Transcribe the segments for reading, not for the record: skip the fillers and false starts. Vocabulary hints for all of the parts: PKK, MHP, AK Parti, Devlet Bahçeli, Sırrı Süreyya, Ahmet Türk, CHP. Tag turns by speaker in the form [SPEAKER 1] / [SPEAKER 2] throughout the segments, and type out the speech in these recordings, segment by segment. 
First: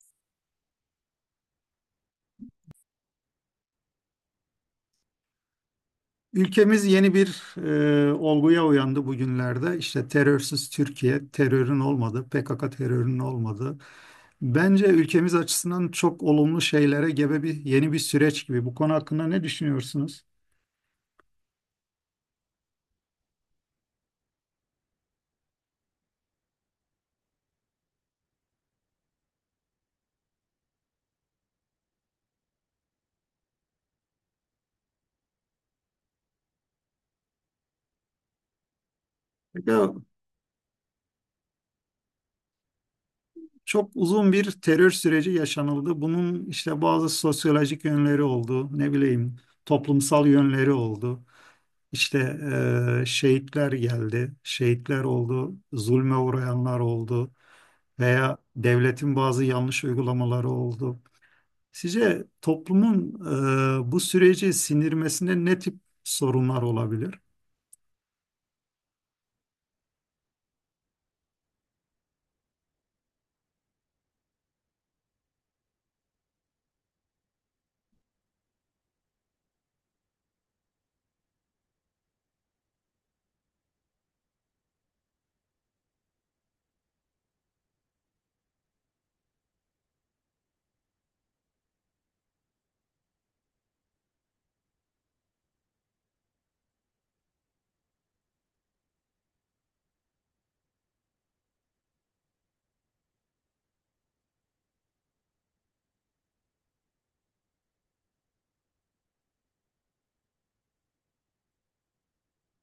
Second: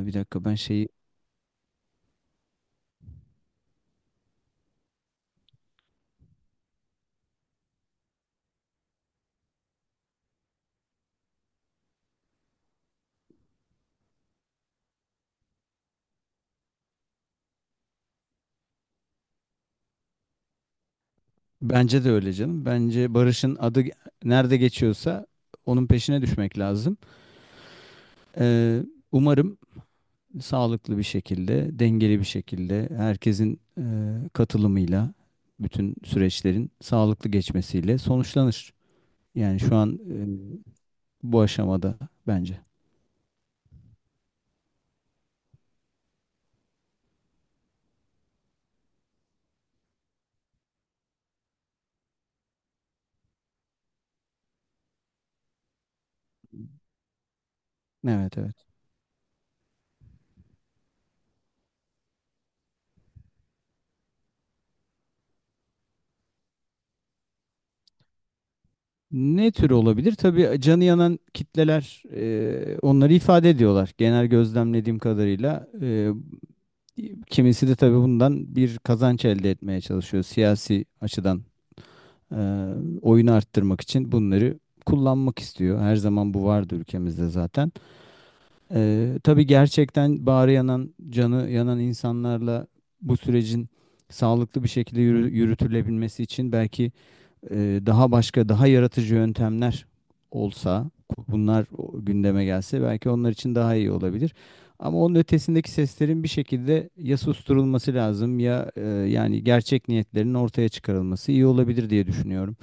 [SPEAKER 1] Bir dakika ben şeyi
[SPEAKER 2] Ülkemiz yeni bir olguya uyandı bugünlerde. İşte terörsüz Türkiye, terörün olmadı, PKK terörünün olmadı. Bence ülkemiz açısından çok olumlu şeylere gebe bir yeni bir süreç gibi. Bu konu hakkında ne düşünüyorsunuz?
[SPEAKER 1] bence de öyle canım. Bence Barış'ın adı nerede geçiyorsa onun peşine düşmek lazım. Ee, umarım sağlıklı bir şekilde, dengeli bir şekilde herkesin katılımıyla bütün süreçlerin sağlıklı geçmesiyle sonuçlanır. Yani şu
[SPEAKER 2] Ya,
[SPEAKER 1] an bu aşamada bence.
[SPEAKER 2] Çok uzun bir terör süreci yaşanıldı. Bunun işte bazı sosyolojik yönleri oldu, ne bileyim toplumsal yönleri oldu. İşte şehitler geldi, şehitler oldu, zulme uğrayanlar oldu veya
[SPEAKER 1] Evet, evet.
[SPEAKER 2] devletin bazı yanlış uygulamaları oldu. Sizce toplumun bu süreci sindirmesinde ne tip sorunlar olabilir?
[SPEAKER 1] Ne tür olabilir? Tabii canı yanan kitleler onları ifade ediyorlar. Genel gözlemlediğim kadarıyla, kimisi de tabii bundan bir kazanç elde etmeye çalışıyor. Siyasi açıdan e, oyunu arttırmak için bunları kullanmak istiyor. Her zaman bu vardı ülkemizde zaten. Tabii gerçekten bağrı yanan, canı yanan insanlarla bu sürecin sağlıklı bir şekilde yürütülebilmesi için belki e, daha başka daha yaratıcı yöntemler olsa bunlar gündeme gelse belki onlar için daha iyi olabilir. Ama onun ötesindeki seslerin bir şekilde ya susturulması lazım ya yani gerçek niyetlerinin ortaya çıkarılması iyi olabilir diye düşünüyorum.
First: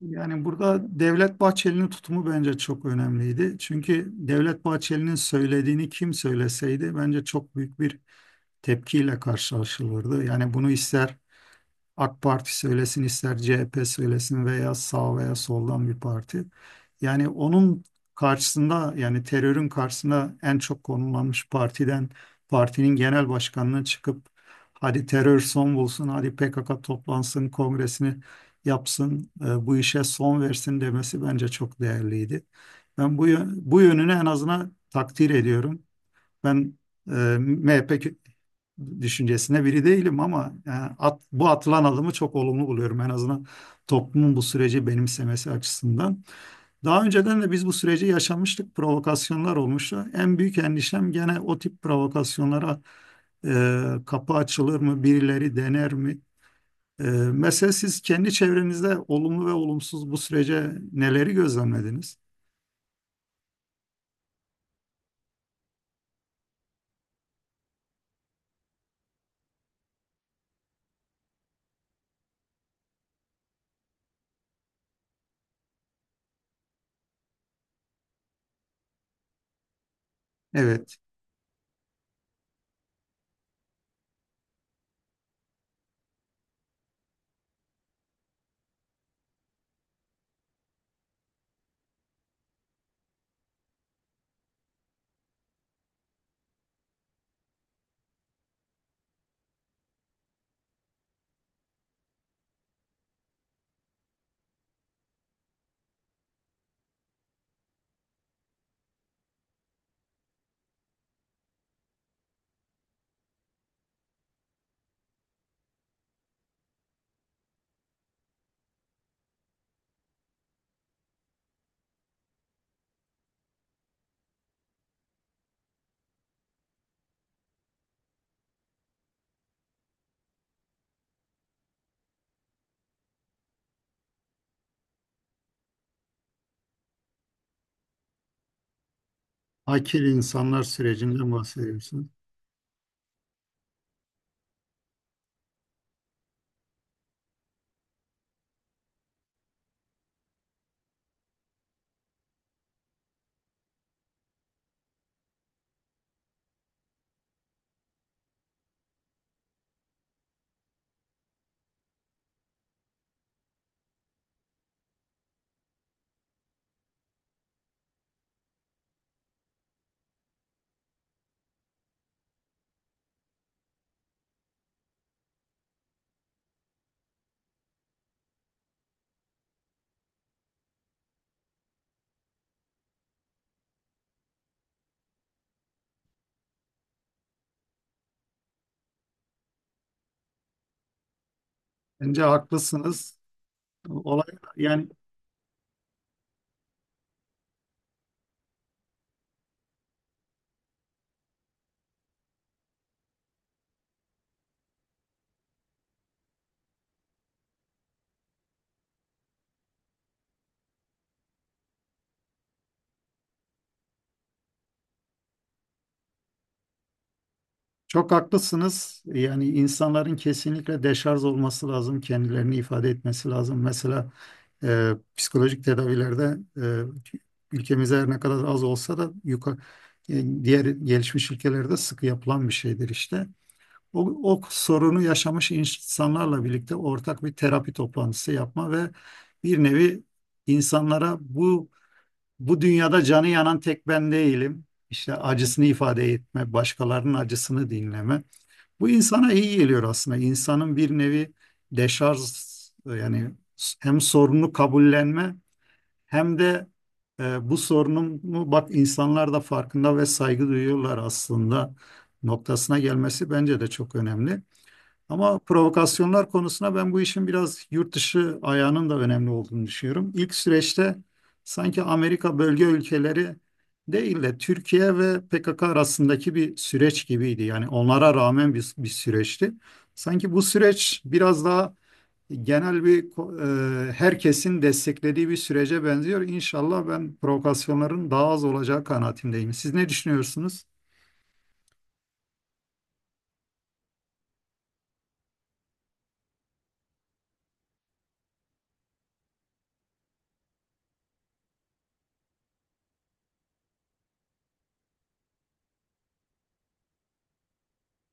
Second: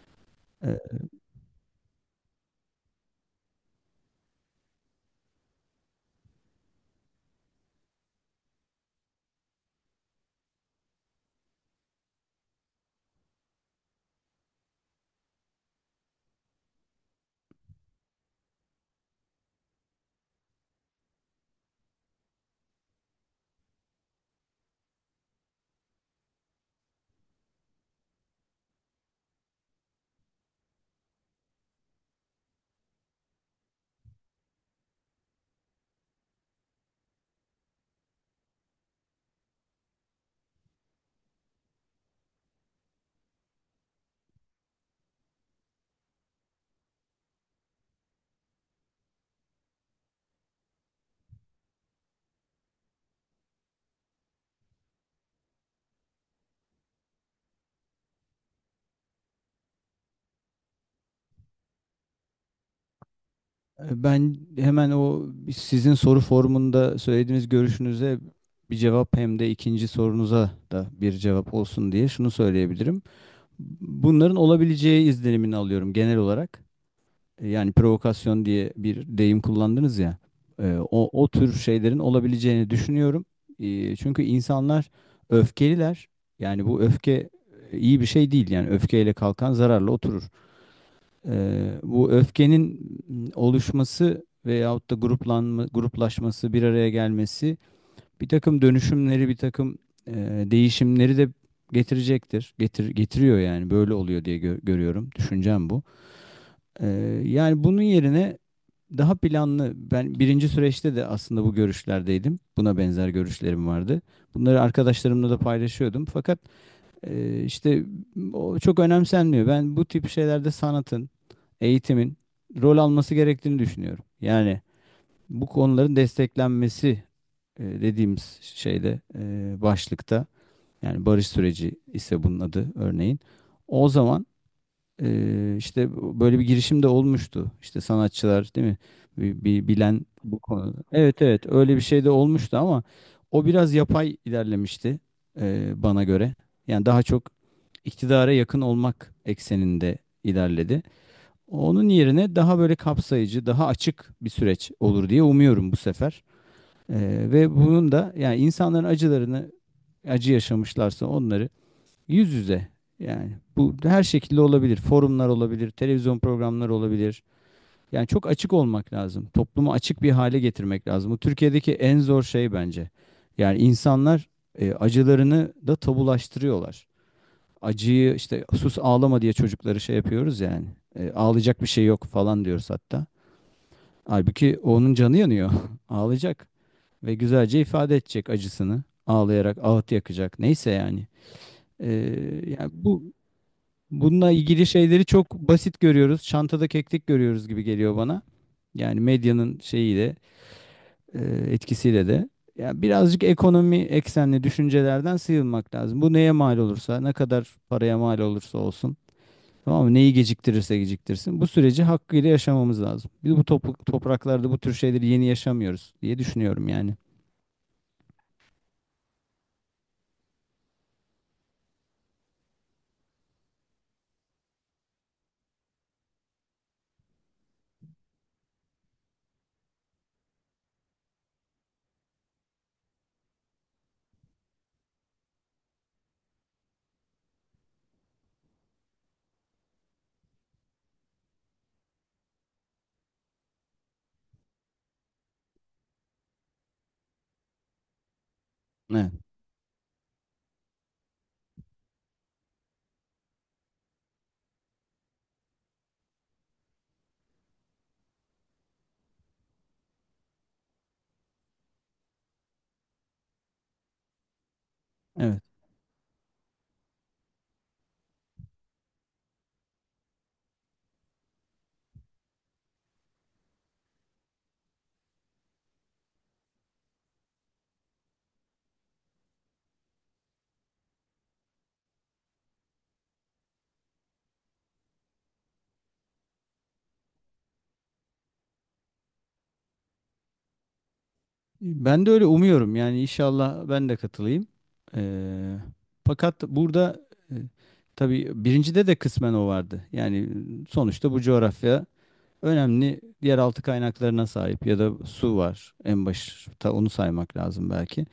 [SPEAKER 2] Yani
[SPEAKER 1] E,
[SPEAKER 2] burada Devlet Bahçeli'nin tutumu bence çok önemliydi. Çünkü Devlet Bahçeli'nin söylediğini kim söyleseydi bence çok büyük bir tepkiyle karşılaşılırdı. Yani bunu ister AK Parti söylesin ister CHP söylesin veya sağ veya soldan bir parti. Yani onun karşısında, yani terörün karşısında, en çok konumlanmış partiden, partinin genel başkanına çıkıp hadi terör son bulsun, hadi PKK toplansın, kongresini yapsın, bu işe son versin demesi bence çok değerliydi. Ben bu, bu yönünü en azından takdir ediyorum. Ben e, MHP düşüncesine biri değilim, ama yani bu atılan adımı çok olumlu buluyorum. En azından toplumun bu süreci benimsemesi açısından. Daha önceden de biz bu süreci yaşamıştık. Provokasyonlar olmuştu. En büyük endişem gene o tip provokasyonlara kapı açılır mı, birileri dener mi? Ee, Mesela siz kendi çevrenizde olumlu ve olumsuz bu sürece neleri gözlemlediniz?
[SPEAKER 1] ben hemen o sizin soru formunda söylediğiniz görüşünüze bir cevap hem de ikinci sorunuza da bir cevap olsun diye şunu söyleyebilirim. Bunların olabileceği izlenimini alıyorum genel olarak. Yani provokasyon diye bir deyim kullandınız ya. E,
[SPEAKER 2] Evet,
[SPEAKER 1] o, o tür şeylerin olabileceğini düşünüyorum. Çünkü insanlar öfkeliler. Yani bu öfke iyi bir şey değil. Yani öfkeyle kalkan zararla oturur. Bu öfkenin oluşması veyahut da gruplanma, gruplaşması, bir araya gelmesi bir takım dönüşümleri, bir takım e, değişimleri de getirecektir. Getiriyor yani böyle oluyor diye görüyorum. Düşüncem bu. Ee, yani bunun yerine daha planlı ben birinci süreçte de aslında bu görüşlerdeydim. Buna benzer görüşlerim vardı. Bunları arkadaşlarımla da paylaşıyordum. Fakat işte o çok önemsenmiyor. Ben bu tip şeylerde sanatın, eğitimin rol alması gerektiğini düşünüyorum. Yani bu konuların desteklenmesi dediğimiz şeyde başlıkta yani barış süreci ise bunun adı örneğin. O zaman işte böyle bir girişim de olmuştu. İşte sanatçılar değil mi? Bir
[SPEAKER 2] akil
[SPEAKER 1] bilen bu
[SPEAKER 2] insanlar
[SPEAKER 1] konuda. Evet,
[SPEAKER 2] sürecinden
[SPEAKER 1] evet, öyle bir şey
[SPEAKER 2] bahsediyorsunuz.
[SPEAKER 1] de olmuştu ama o biraz yapay ilerlemişti, bana göre. Yani daha çok iktidara yakın olmak ekseninde ilerledi. Onun yerine daha böyle kapsayıcı, daha açık bir süreç olur diye umuyorum bu sefer. Ve bunun da yani insanların acılarını acı yaşamışlarsa onları yüz yüze. Yani bu her şekilde olabilir. Forumlar olabilir, televizyon programları olabilir. Yani çok açık olmak lazım. Toplumu açık bir hale getirmek lazım. Bu Türkiye'deki en zor şey bence. Yani insanlar acılarını da tabulaştırıyorlar. Acıyı işte sus ağlama diye çocukları şey yapıyoruz yani. Ağlayacak bir şey yok falan diyoruz hatta. Halbuki onun canı yanıyor. Ağlayacak ve güzelce ifade edecek acısını. Ağlayarak ağıt yakacak. Neyse yani. E,
[SPEAKER 2] Bence
[SPEAKER 1] yani bu
[SPEAKER 2] haklısınız. Olay
[SPEAKER 1] Bununla ilgili
[SPEAKER 2] yani.
[SPEAKER 1] şeyleri çok basit görüyoruz. Çantada keklik görüyoruz gibi geliyor bana. Yani medyanın şeyiyle, etkisiyle de. Ya birazcık ekonomi eksenli düşüncelerden sıyrılmak lazım. Bu neye mal olursa, ne kadar paraya mal olursa olsun. Tamam mı? Neyi geciktirirse geciktirsin. Bu süreci hakkıyla yaşamamız lazım. Biz bu topraklarda bu tür şeyleri yeni yaşamıyoruz diye düşünüyorum yani.
[SPEAKER 2] Çok haklısınız. Yani insanların kesinlikle deşarj olması lazım, kendilerini ifade etmesi lazım. Mesela psikolojik tedavilerde, ülkemizde her ne kadar az olsa da yukarı, diğer gelişmiş ülkelerde sıkı yapılan bir şeydir işte. O, o sorunu yaşamış insanlarla birlikte ortak bir terapi toplantısı yapma ve bir nevi insanlara bu, bu dünyada canı yanan tek ben değilim. İşte acısını ifade etme, başkalarının acısını dinleme. Bu
[SPEAKER 1] Evet.
[SPEAKER 2] insana iyi geliyor aslında. İnsanın bir nevi deşarj, yani hem sorunu kabullenme, hem de bu sorunumu bak insanlar da farkında ve saygı duyuyorlar aslında noktasına gelmesi bence de çok önemli. Ama
[SPEAKER 1] Evet.
[SPEAKER 2] provokasyonlar konusuna, ben bu işin biraz yurt dışı ayağının da önemli olduğunu düşünüyorum. İlk süreçte sanki Amerika bölge ülkeleri değil de Türkiye ve PKK arasındaki bir süreç gibiydi. Yani onlara rağmen bir süreçti. Sanki bu süreç biraz daha genel bir herkesin desteklediği bir sürece benziyor. İnşallah ben provokasyonların daha az olacağı kanaatindeyim. Siz ne düşünüyorsunuz?
[SPEAKER 1] Ben de öyle umuyorum. Yani inşallah ben de katılayım. Eee, fakat burada e, tabii birincide de kısmen o vardı. Yani sonuçta bu coğrafya önemli yeraltı kaynaklarına sahip ya da su var. En başta onu saymak lazım belki.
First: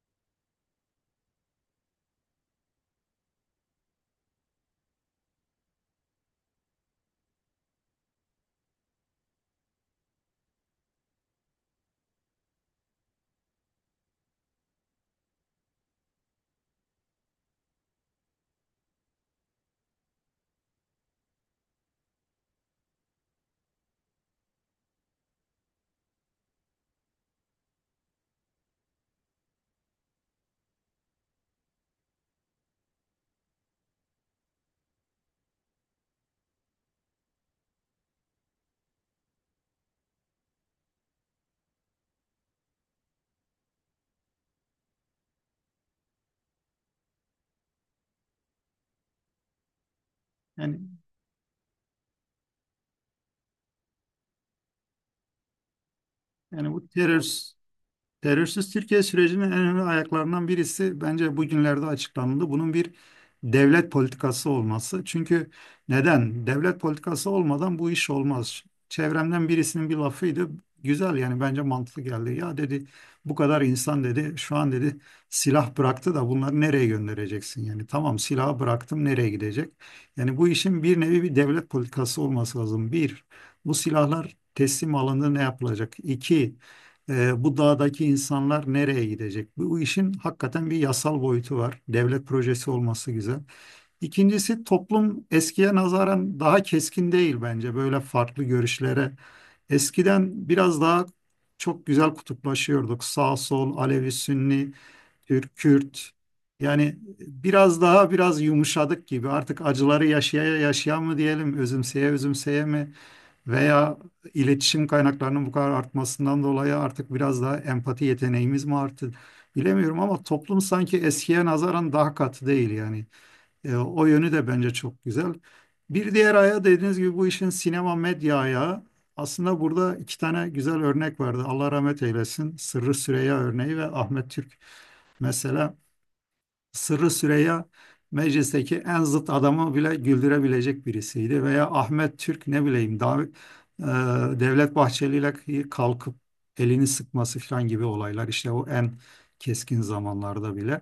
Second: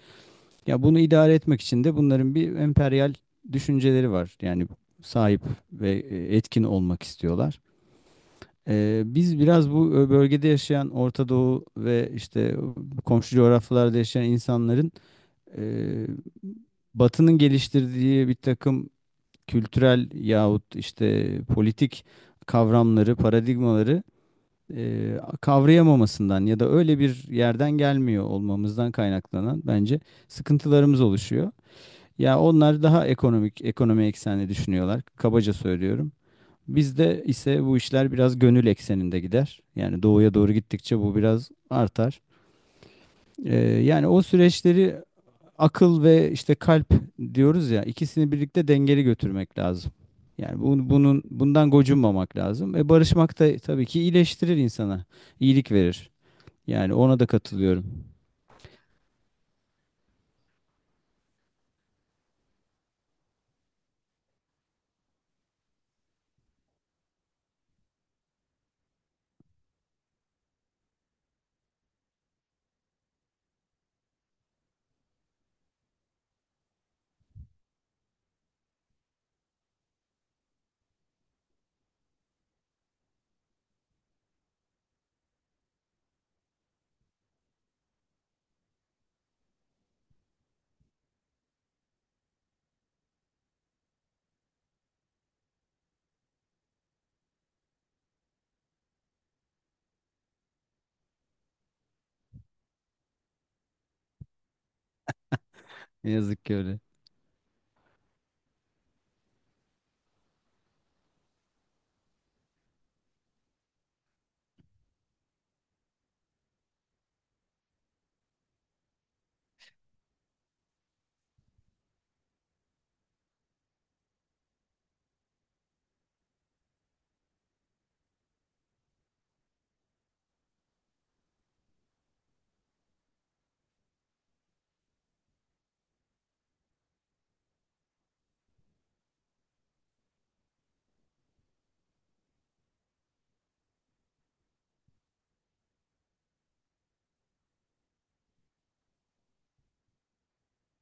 [SPEAKER 1] Ya bunu idare etmek için de bunların bir emperyal düşünceleri var. Yani sahip ve etkin olmak istiyorlar. Biz biraz bu bölgede yaşayan Orta Doğu ve işte komşu coğrafyalarda yaşayan insanların e, Batı'nın geliştirdiği bir takım kültürel yahut işte politik kavramları, paradigmaları kavrayamamasından ya da öyle bir yerden gelmiyor olmamızdan kaynaklanan bence sıkıntılarımız oluşuyor. Ya onlar daha ekonomik, ekonomi eksenli düşünüyorlar. Kabaca söylüyorum. Bizde ise bu işler biraz gönül ekseninde gider. Yani doğuya doğru gittikçe bu biraz artar. Yani o süreçleri akıl ve işte kalp diyoruz ya ikisini birlikte dengeli götürmek lazım. Yani
[SPEAKER 2] Yani
[SPEAKER 1] bunun bundan gocunmamak lazım. Barışmak da tabii ki iyileştirir insana, iyilik verir.
[SPEAKER 2] yani bu
[SPEAKER 1] Yani ona
[SPEAKER 2] terör
[SPEAKER 1] da katılıyorum.
[SPEAKER 2] Terörsüz Türkiye sürecinin en önemli ayaklarından birisi bence bugünlerde açıklandı. Bunun bir devlet politikası olması. Çünkü neden? Devlet politikası olmadan bu iş olmaz. Çevremden birisinin bir lafıydı. Güzel, yani bence mantıklı geldi. Ya dedi, bu kadar insan dedi, şu an dedi silah bıraktı da bunları nereye göndereceksin? Yani tamam, silahı bıraktım, nereye gidecek? Yani bu işin bir nevi bir devlet politikası olması lazım. Bir, bu silahlar teslim alındı, ne yapılacak? İki, bu dağdaki insanlar nereye gidecek? Bu işin hakikaten bir yasal boyutu var. Devlet projesi olması güzel. İkincisi, toplum eskiye nazaran daha keskin değil bence böyle farklı görüşlere. Eskiden biraz daha çok güzel kutuplaşıyorduk. Sağ sol, Alevi, Sünni, Türk, Kürt.
[SPEAKER 1] Ne yazık ki öyle.
[SPEAKER 2] Yani biraz daha biraz yumuşadık gibi. Artık acıları yaşaya yaşaya mı diyelim, özümseye özümseye mi? Veya iletişim kaynaklarının bu kadar artmasından dolayı artık biraz daha empati yeteneğimiz mi arttı bilemiyorum, ama toplum sanki eskiye nazaran daha katı değil yani. O yönü de bence çok güzel. Bir diğer ayağı, dediğiniz gibi, bu işin sinema medya ayağı. Aslında burada iki tane güzel örnek vardı. Allah rahmet eylesin. Sırrı Süreyya örneği ve Ahmet Türk. Mesela Sırrı Süreyya meclisteki en zıt adamı bile güldürebilecek birisiydi. Veya Ahmet Türk, ne bileyim, daha Devlet Bahçeli ile kalkıp elini sıkması falan gibi olaylar, işte o en keskin zamanlarda bile.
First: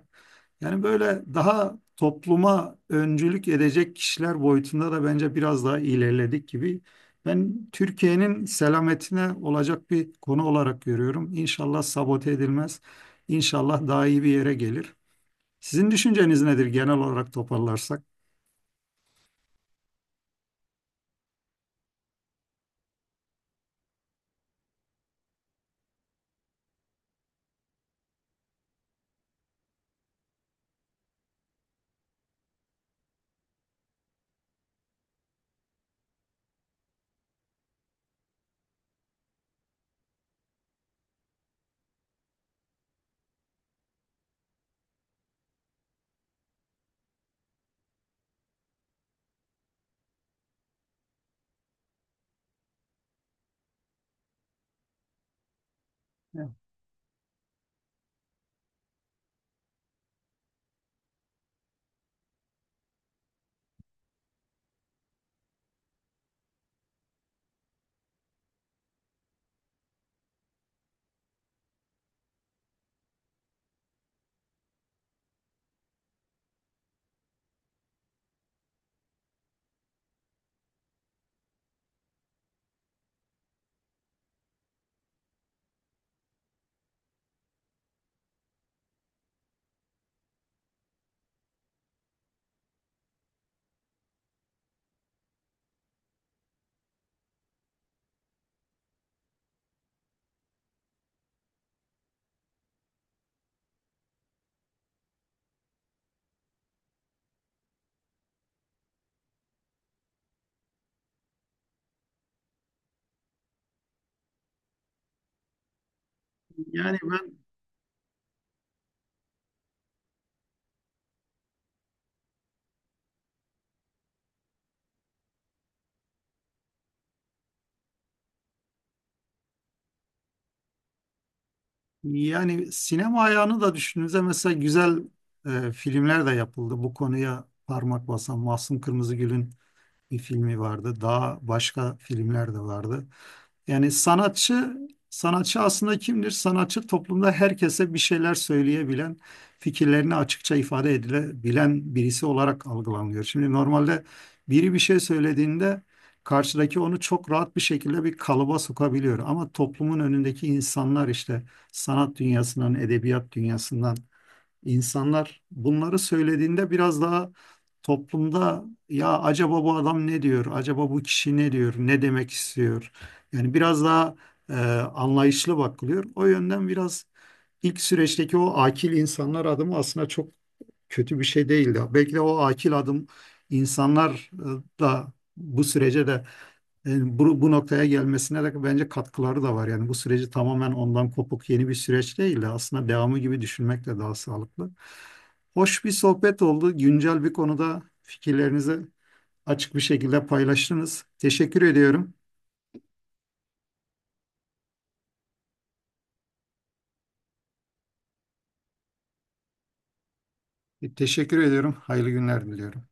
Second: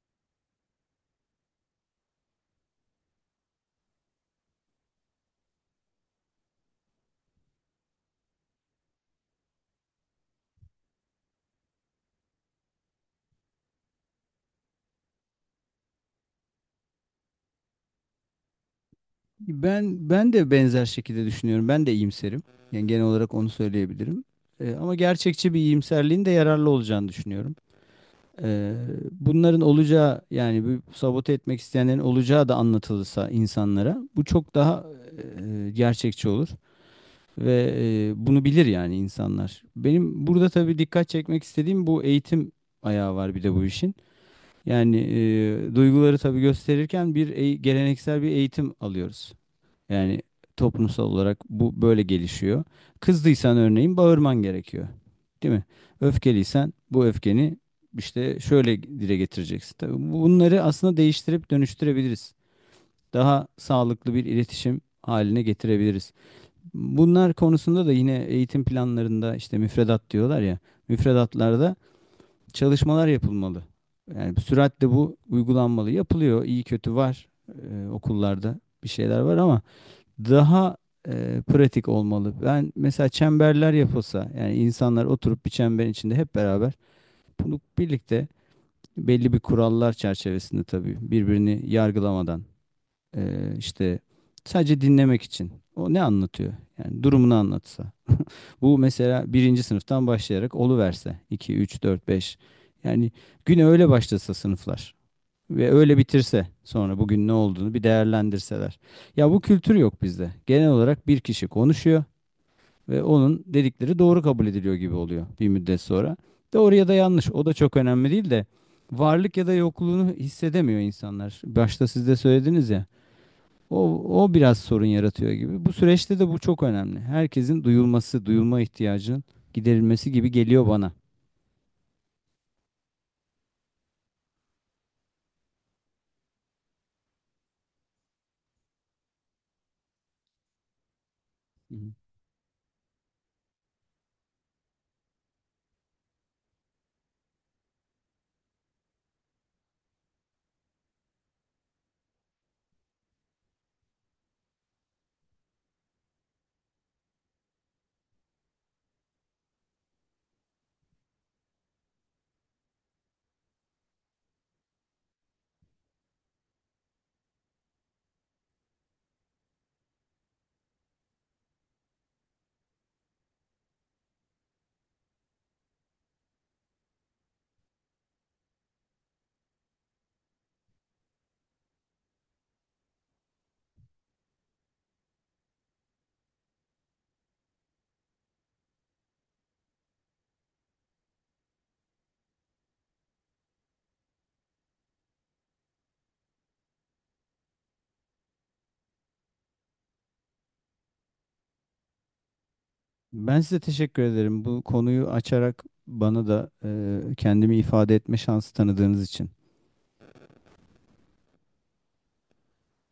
[SPEAKER 2] Yani böyle daha topluma öncülük edecek kişiler boyutunda da bence biraz daha ilerledik gibi. Ben Türkiye'nin selametine olacak bir konu olarak görüyorum. İnşallah sabote edilmez. İnşallah daha iyi bir yere gelir. Sizin düşünceniz nedir, genel olarak toparlarsak?
[SPEAKER 1] Ben de benzer şekilde düşünüyorum. Ben de iyimserim. Yani genel olarak onu söyleyebilirim. Ama gerçekçi bir iyimserliğin de yararlı olacağını düşünüyorum. Eee, bunların olacağı yani bu sabote etmek isteyenlerin olacağı da anlatılırsa insanlara bu çok daha gerçekçi olur ve bunu bilir yani insanlar. Benim burada tabii dikkat çekmek istediğim bu eğitim ayağı var bir de bu işin. Yani duyguları tabii gösterirken bir geleneksel bir eğitim alıyoruz. Yani toplumsal olarak bu böyle gelişiyor. Kızdıysan örneğin bağırman gerekiyor. Değil mi?
[SPEAKER 2] Evet.
[SPEAKER 1] Öfkeliysen bu öfkeni işte şöyle dile getireceksin. Tabii bunları aslında değiştirip dönüştürebiliriz. Daha sağlıklı bir iletişim haline getirebiliriz. Bunlar konusunda da yine eğitim planlarında işte müfredat diyorlar ya, müfredatlarda çalışmalar yapılmalı. Yani süratle bu uygulanmalı. Yapılıyor, iyi kötü var. Okullarda bir şeyler var ama daha pratik olmalı. Ben mesela çemberler yapılsa yani insanlar oturup bir çemberin içinde hep beraber bunu birlikte belli bir kurallar çerçevesinde tabii birbirini yargılamadan işte sadece dinlemek için o ne anlatıyor? Yani durumunu anlatsa. Bu mesela birinci sınıftan başlayarak oluverse 2 3 4 5 yani güne öyle başlasa sınıflar. Ve öyle bitirse sonra bugün ne olduğunu bir değerlendirseler. Ya bu kültür yok bizde. Genel olarak bir kişi konuşuyor ve onun dedikleri doğru kabul ediliyor gibi oluyor bir müddet sonra. Doğru ya da
[SPEAKER 2] Yani
[SPEAKER 1] yanlış
[SPEAKER 2] ben,
[SPEAKER 1] o da çok önemli değil de varlık ya da yokluğunu hissedemiyor insanlar. Başta siz de söylediniz ya. O biraz sorun yaratıyor gibi. Bu süreçte de bu çok önemli. Herkesin duyulması, duyulma ihtiyacının giderilmesi gibi geliyor bana.
[SPEAKER 2] yani sinema ayağını da düşündüğünüzde mesela güzel filmler de yapıldı. Bu konuya parmak basan Mahsun Kırmızıgül'ün bir filmi vardı. Daha
[SPEAKER 1] Hı, hı.
[SPEAKER 2] başka filmler de vardı. Yani sanatçı, sanatçı aslında kimdir? Sanatçı toplumda herkese bir şeyler söyleyebilen, fikirlerini açıkça ifade edilebilen birisi olarak algılanıyor. Şimdi normalde biri bir şey söylediğinde karşıdaki onu çok rahat bir şekilde bir kalıba sokabiliyor. Ama toplumun önündeki insanlar, işte sanat dünyasından, edebiyat dünyasından İnsanlar bunları söylediğinde biraz daha toplumda ya acaba bu adam ne diyor, acaba bu kişi ne diyor, ne demek istiyor? Yani biraz daha e, anlayışlı bakılıyor. O yönden biraz ilk süreçteki o akil insanlar adımı aslında çok kötü bir şey değildi. Belki de o akil adım insanlar da bu sürece de bu noktaya gelmesine de bence katkıları da var. Yani bu süreci tamamen ondan kopuk yeni bir süreç değil de aslında devamı gibi düşünmek de daha sağlıklı. Hoş bir sohbet oldu. Güncel bir konuda fikirlerinizi açık bir şekilde paylaştınız. Teşekkür ediyorum.
[SPEAKER 1] Ben size teşekkür ederim. Bu konuyu açarak bana da kendimi ifade etme şansı tanıdığınız için.
[SPEAKER 2] Teşekkür ediyorum. Hayırlı günler diliyorum.